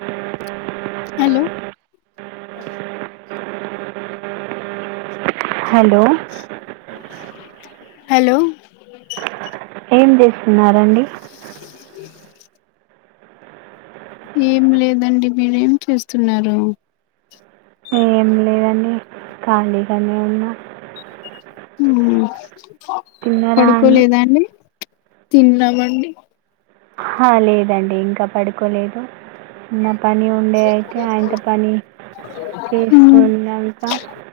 అ hello hello hello ఏం చేస్తున్నారండి ఏం లేదండి మీరు ఏం చేస్తున్నారు కాలిగానే ఉన్నా హుమ్ పడుకోలేదా అండి తిన్నమండి అ లేదండి ఇంక పడుకోలేదు నా పని ఉండే అయితే ఆఇంత పని మ్మ్. తీసుకునంక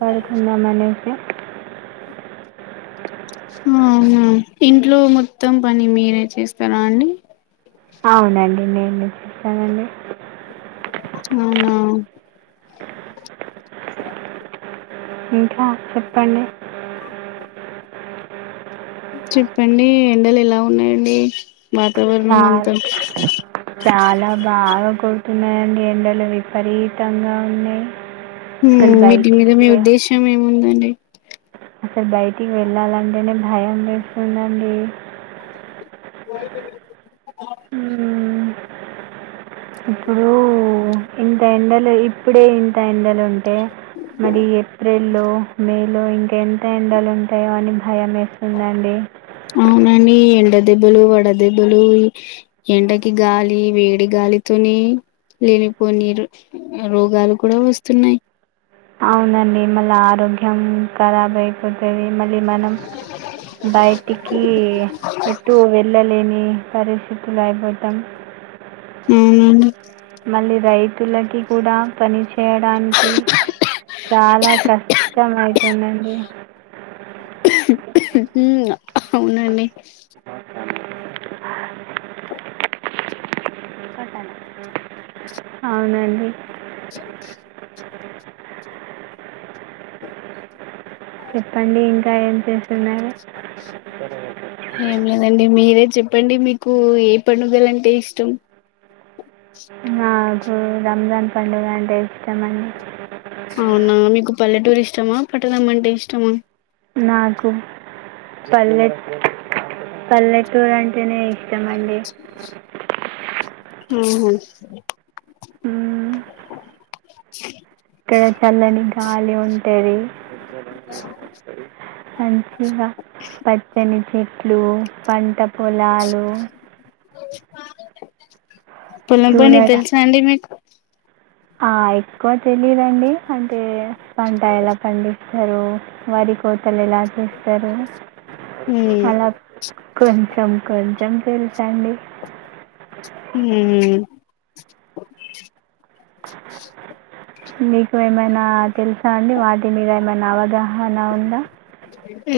పడుకుందంమనే [unintelligible] అవునా ఇంట్లో మొత్తం పని మీరే చేస్తార అండి అవునండి నేనే స్తానండీ అవునా ఇంక చెప్పండి [inaudible] చెప్పండి ఎండలు ఎలా ఉన్నయండి చాలా చాలా బాగా కొడుతు న్నయండి ఎండలు విపరీతంగా ఉన్నాయి అసలు హ్మ్ వీటి మీద బయటికి మీ ఉద్దేశ్యం ఏముందండి డి అసల్ బయటికి వెళ్ళాలంటేనే భయం వేస్తుందండి [inaudible] హ్మ్. ఇప్పుడు ఇంత ఎండలు ఇప్పుడే ఇంత ఎండలు ఉంటె మరి ఏప్రిల్లో మేలో ఇంక ఎంత ఎండలు ఉంటాయో అని భయం వేస్తుందండి వడ దెబ్బలు వడ దెబ్బలు ఎండకి గాలి వేడి గాలితోనే లేనిపోని రోగాలు కూడా వస్తున్నాయి అవునండి మళ్ళ ఆరోగ్యం కరబ్ అయిపోతది మల్లి మనం బయటికి ఎటు వెళ్ళలేని పరిస్థితులు అయిపోతాం అవునండి మళ్ళీ రైతులకి కూడా పనిచే చేయడానికి చాలా కష్టమయుతుందండి హ్మ్ అవునండి అవునండి [inaudible] చెప్పండి ఇంక ఏం చే ఏం లేదు అండి మీరే చెప్పండి మీకు ఏ పండుగలంటే ఇష్టం నాకు రంజాన్ పండుగ అంటే ఇష్టమండి ష్టమా పట్టణంమంటే ఇష్టమా నాకు పల్లెట్ పల్లెటూరు అంటేనే ఇష్ట ష్టమండి హ్మ్ హు అక్కడ చల్లని గాలి ఉంటది మంచిగ పచ్చని చె ట్లు పంట పొలాలు పొలం పని చూడడా తెల్సా అండి మీకు ఆ ఎక్కువ తెలియదండి అంటే పంట ఎలా పండి స్తరు వరి కో లు ఎలా చేస్తారు ఉమ్ అలా కొంచం కొంచం [unintelligible] హు మీకు ఏమైనా తెలుసా అండి వాటి మీద ఏమైనా అవగాహన ఉందా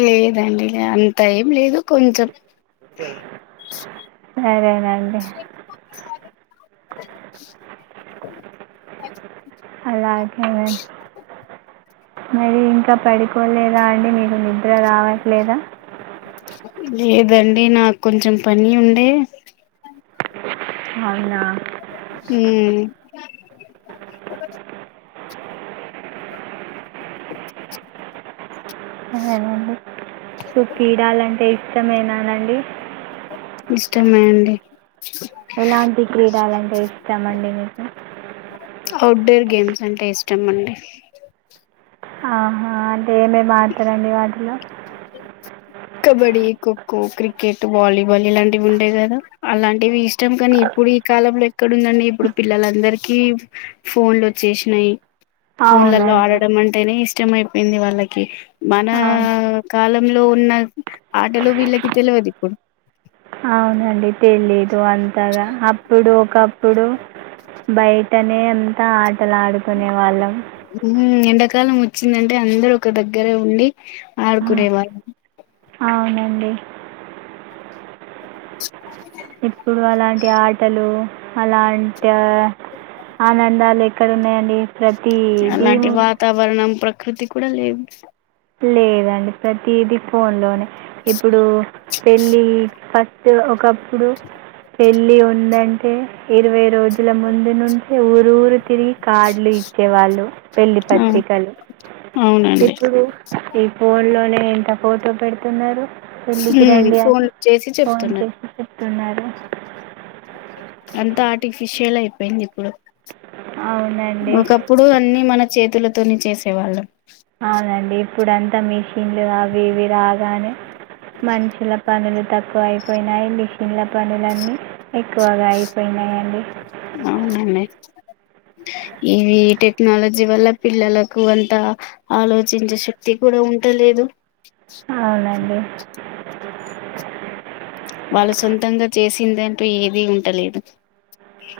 లేదండి అంత ఏం లేదు కొంచెం సే సరేనండి అలాగేనండి మరి ఇంకా పడుకోలే దా అండి మీకు నిద్ర రావట్లేదా లేదండి నాకు కొంచెం పని ఉండే అవునా హుమ్మ్ సరేనండి ను కీడాలంటే ఇష్టమేనానండి ఇష్టమే అండి ఎలాంటి క్రీడలంటే ఇష్టం అండి మీకు అవుట్డోర్ గేమ్స్ అంటే ఇష్టమండి ఆ అంటే ఏమేమి ఆడతారండి వాటిలో కబడ్డీ ఖోఖో క్రికెట్ వాలీబాల్ ఇలాంటివి ఉండేగదా అలాంటివి ఇష్టం కానీ ఇప్పుడు ఈ కాలంలో ఎక్కడుందండి ఇప్పుడు పిల్లలందరికిీ ఫోన్లు వచ్చేసినాయి ఫోన్లళ్ళో అవునండి ఆడడం అంటేనే ఇష్ ఇష్టం అయిపోయింది వాళ్ళకి మన అవును కాల లో ఉన్న ఆటలు వీళ్లకి తెలువది ఇప్పుడు అవునండి తెలియదు అంతగా అప్పుడు ఒకప్పుడు బయటనే అంతా ఆటలాడు కొనేవాళ్ళం ఉమ్, ఎండాకాలం వచ్చిందంటే అందరు ఒక దగ్గరే ఉండి ఆడుకునే వాళ్ అవునండి ఇప్పుడు అలాంటి ఆటలు అలాంటి ఆ ఆనందాలు ఎక్కడున్నాయండి అలాంటి ప్రతిదీ వాతావరణం ప్ర కృతి కూడా లేవు లేదండి ప్రతిదిీ ఫోన్లోనే ఇప్పుడు పెళ్ళి ఫస్ స్ట్ ఒకప్పుడు పెళ్ళి ఉందంటే ఇరవై రోజుల ముందు నుంచె ఊర్ రూరు తిరిగి కార్డులు ఇచ్చేవాళ్ళు పెళ్లి ఆ, పత్రికలు అవునండి ఇప్పుడు ఈ ఫోన్ లోనే ఎంత ఫోటో పెడుతున్నారు పెళ్ళికి మ్మ్ ఫోన్ చేసి చెప్తున్నా తున్నారు అంత ఆర్టిఫిషియల్ అయిపోయిందిప్పుడు అవునండి ఒకప్పుడు అన్నీ మన చేతుల తోని చేసేవాళ్ళం అవునండి ఇప్పుడు అంతా మిషిన్లు అవి ఇవి రాగానే మనిషిల పనులు తక్కువ అయిపోయినాయి మిషన్ల పనులన్నీ ఎక్కువగా అయిపోయినాయండి అవునండి ఇవి టెక్నాలజీ వల్ల పిల్లలకు అంత ఆలోచించే శక్తి కూడా ఉంటలేదు అవునండి వాళ్ళు సొంతంగా చేసిందంటూ ఏదీ ఉంటలేదు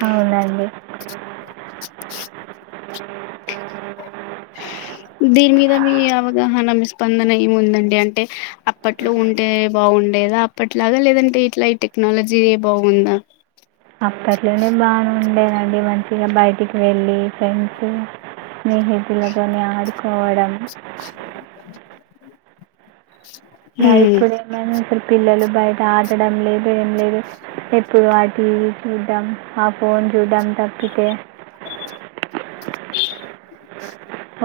అవునండి దీని మీద మీ అవగాహన మీ స్పందన ఏముందండి అంటే అప్పట్లో ఉంటే బావుండేదా అప్పట్ ఇట్లాగా లేదంటే ఇట్లా ఈ టెక్నాలజీ ఏ బాగుందా అప్పట్లోనే బావుండె అండి మంచిగా బయటికి వెళ్ళి ఫ్రెండ్స్ స్నేహితులతోని ఆడుకోవడం [inaudible] హ్మ్ [unintelligible] పిల్లలు బయట ఆడడం లేదు ఏం లేదు ఎప్పుడు ఆ టీవీ చూడ్డం ఆ ఫోన్ చూడ్డం తప్పితే ఏ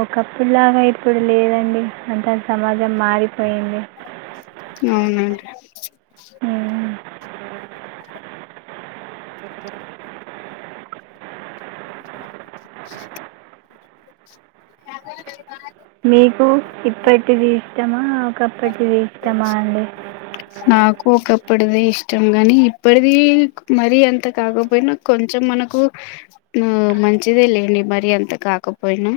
ఒకప్పుడు లాగా ఇప్పుడు లేదండి అంతా సమాజం మారిపోయింది అవునండి మ్మ్. [inaudible] అ మీకు ఇప్పటిది ఇష్టమా ఒకప్పటిది ఇష్టమా అండి ప్పుటిది ఇష్టం గాని ఇప్పటిది మరీ ఎంత కాకపోయినా కొంచెం మనకు ఆ మంచిదే లేండి మరీ ఎంత కాకపోయినా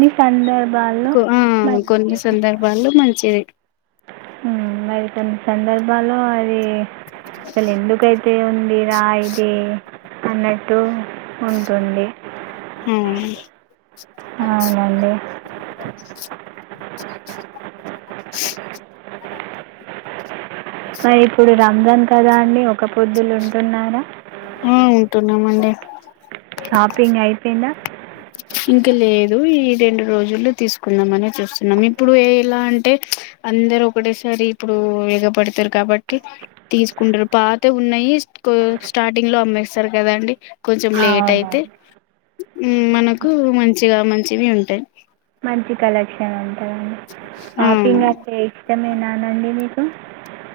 మీకందర్ [unintelligible] ఆ కొన్ని సందర్భాల్లో మంచిది ఉమ్ మరి కొన్ని సందర్ బాలో ఐ ఇ అసలు ఎందుకైతే ఉంది రా ఇది అన్నట్టు ఉంటుంది హుమ్ అవునండి ఆ ఇప్పుడు రా రంజాన్ కదా అండి ఒక్క పొద్దులు ఉంటున్నారా ఉంటున్నాం అండి. షాపింగ్ అయిపోయిందా ఇంకా లేదు ఈ రెండు రోజులు తీసుకుందాం అని చూస్తున్నాం ఇప్పుడు ఎలా అంటే అందరు ఒకటేసారి ఇప్పుడు ఎగపడతారు కాబట్టి తీసుకుంటారు పాతవి ఉన్నాయి స్టార్టింగ్ లో అమ్మేస్తారు కదండి. కొంచెం లేట్ అయితే మ్మ్ మన కు మంచిగా మంచివి ఉంటాయి. మంచి కలెక్షన్ అండి. అవును షాపింగ్ అంటే ఇష్టమేనానండి మీకు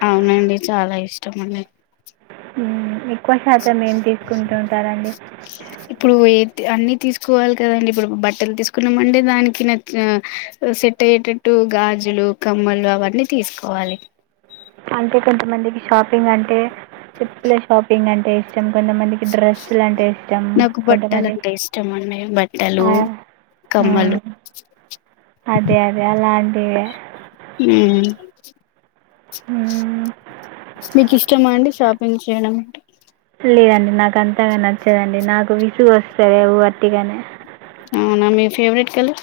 అవునండి చాలా ఇష్టం అండి. మ్మ్ ఎక్కువ శాతం ఏం తీసుకుంటుంటారండి. ఇప్పుడు ఏ అన్ని తీసుకోవాలి కదండి. ఇప్పుడు బట్టలు తీసుకున్నామంటే దానికి నచ్చ సెట్ అయ్యేటట్టు గాజులు, కమ్మలు అవన్నీ తీసుకోవాలి. అంటే కొంతమందికి షాపింగ్ అంటే చెప్పులే షాపింగ్ అంటే కొంది మందికి డ్రస్సులంటే ఇష్టం నాకు కొంత బట్టలు మంది అంటే ఇష్టం అండి బట్టలు ఆ ఆ కమ్మలు అదే అదే అలా [inaudible] మ్మ్ హ్మ్. మీకు ఇష్టమా అండి షాపింగ్ చేయడం లేదండి నాకు అంతగా నచ్చదండి నాకు విసుగు వస్తది వట్టిగానే అవునా మీ ఫేవరెట్ కలర్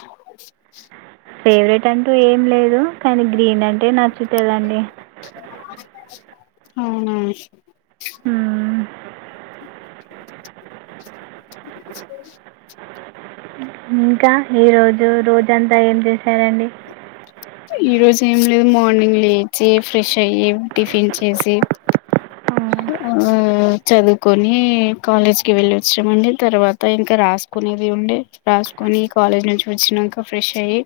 ఫేవరెట్ అంటూ ఏం లేదు కానీ గ్రీన్ అంటే నచ్చుతదండి. అవునా మ్మ్ ఇంకా ఈరోజు రోజంతా ఏం చేశారండి. ఈ రోజు ఏం లేదు మార్నింగ్ లేచి ఫ్రెష్ అయ్యి, టిఫిన్ చేసి, ఆ, ఆ చదువుకొని కాలేజ్కి వెళ్లిి వచ్చామండి తర్వాత ఇంకా రాసుకునేది ఉండే రాసుకొని కాలేజ్ నుంచి వచ్చినాక ఫ్రెష్ అయ్యి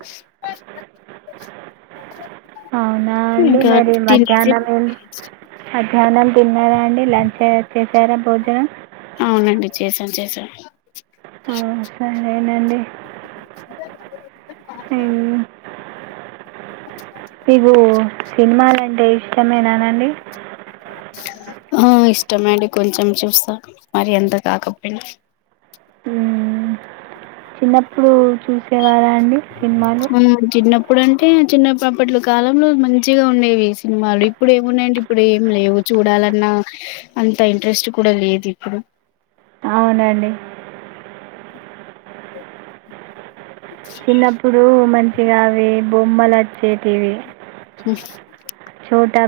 ఏవండీ ఇంకా మరి తినేసి మధ్యాహ్నం ఏం మధ్యానం తిన్నారా అండి లంచ్ అయ్యాక చేసారా భోజనం అవునండి చేసాం చేసాం సర్లేనండి సినిమాలంటే ఇష్టమేనానండి ఆ ఇష్టమే అండి కొంచెం చూస్తా మరి అంత కాకపోయినా హ్మ్. చిన్నప్పుడు చూసా మ్మ్ చిన్న ఇప్పుడుంటే చిన్నప్పట్లో అప్పట్లో కాలంలో మంచిగా ఉండేవి సినిమాలు. ఇప్పుడు ఏమున్నాయంటే ఇప్పుడు ఏం లేవు చూడాలన్నా అంత ఇంట్రెస్ట్ కూడా లేదు ఇప్పుడు అవునండి చిన్నప్పుడు మంచి గా అవి బొమ్మలు అచ్చేటివి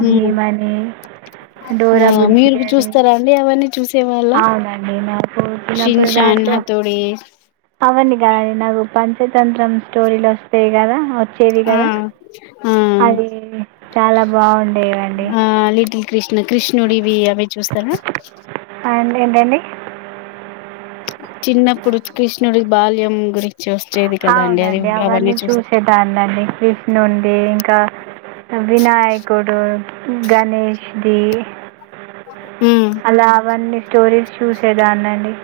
భీమ్' అని, ఆ 'డోరా బుజ్జి' మీరు అని. చూస్తారా అండి అవన్నీ చూసేవాళ్ళ అవునండి నాకు చిినప్పుడు షిన్షాన్ దాంట్లో హతోడి అవండి కాదండి నాకు పంచ తంత్రం స్టోరీలు వస్తాయి కదా వచ్చేది ఆ కదా ఆ అది చాలా బాగుండేవండి కృష్ణుడి ఇవి అవి చూస్తారా అ అండి ఏంటండి చిన్నపుడు కృష్ణుడి బాల్యం గురించి వచ్చేది కదండి అది అవునండి అవన్నని అవన్నీ చూస్త చూసేదాన్నిండి కృష్ణుంది కా వినాయకుడు గణేష్ ది ఉమ్, అలా అవన్నీ స్టోరీస్ చూసేదన్నండి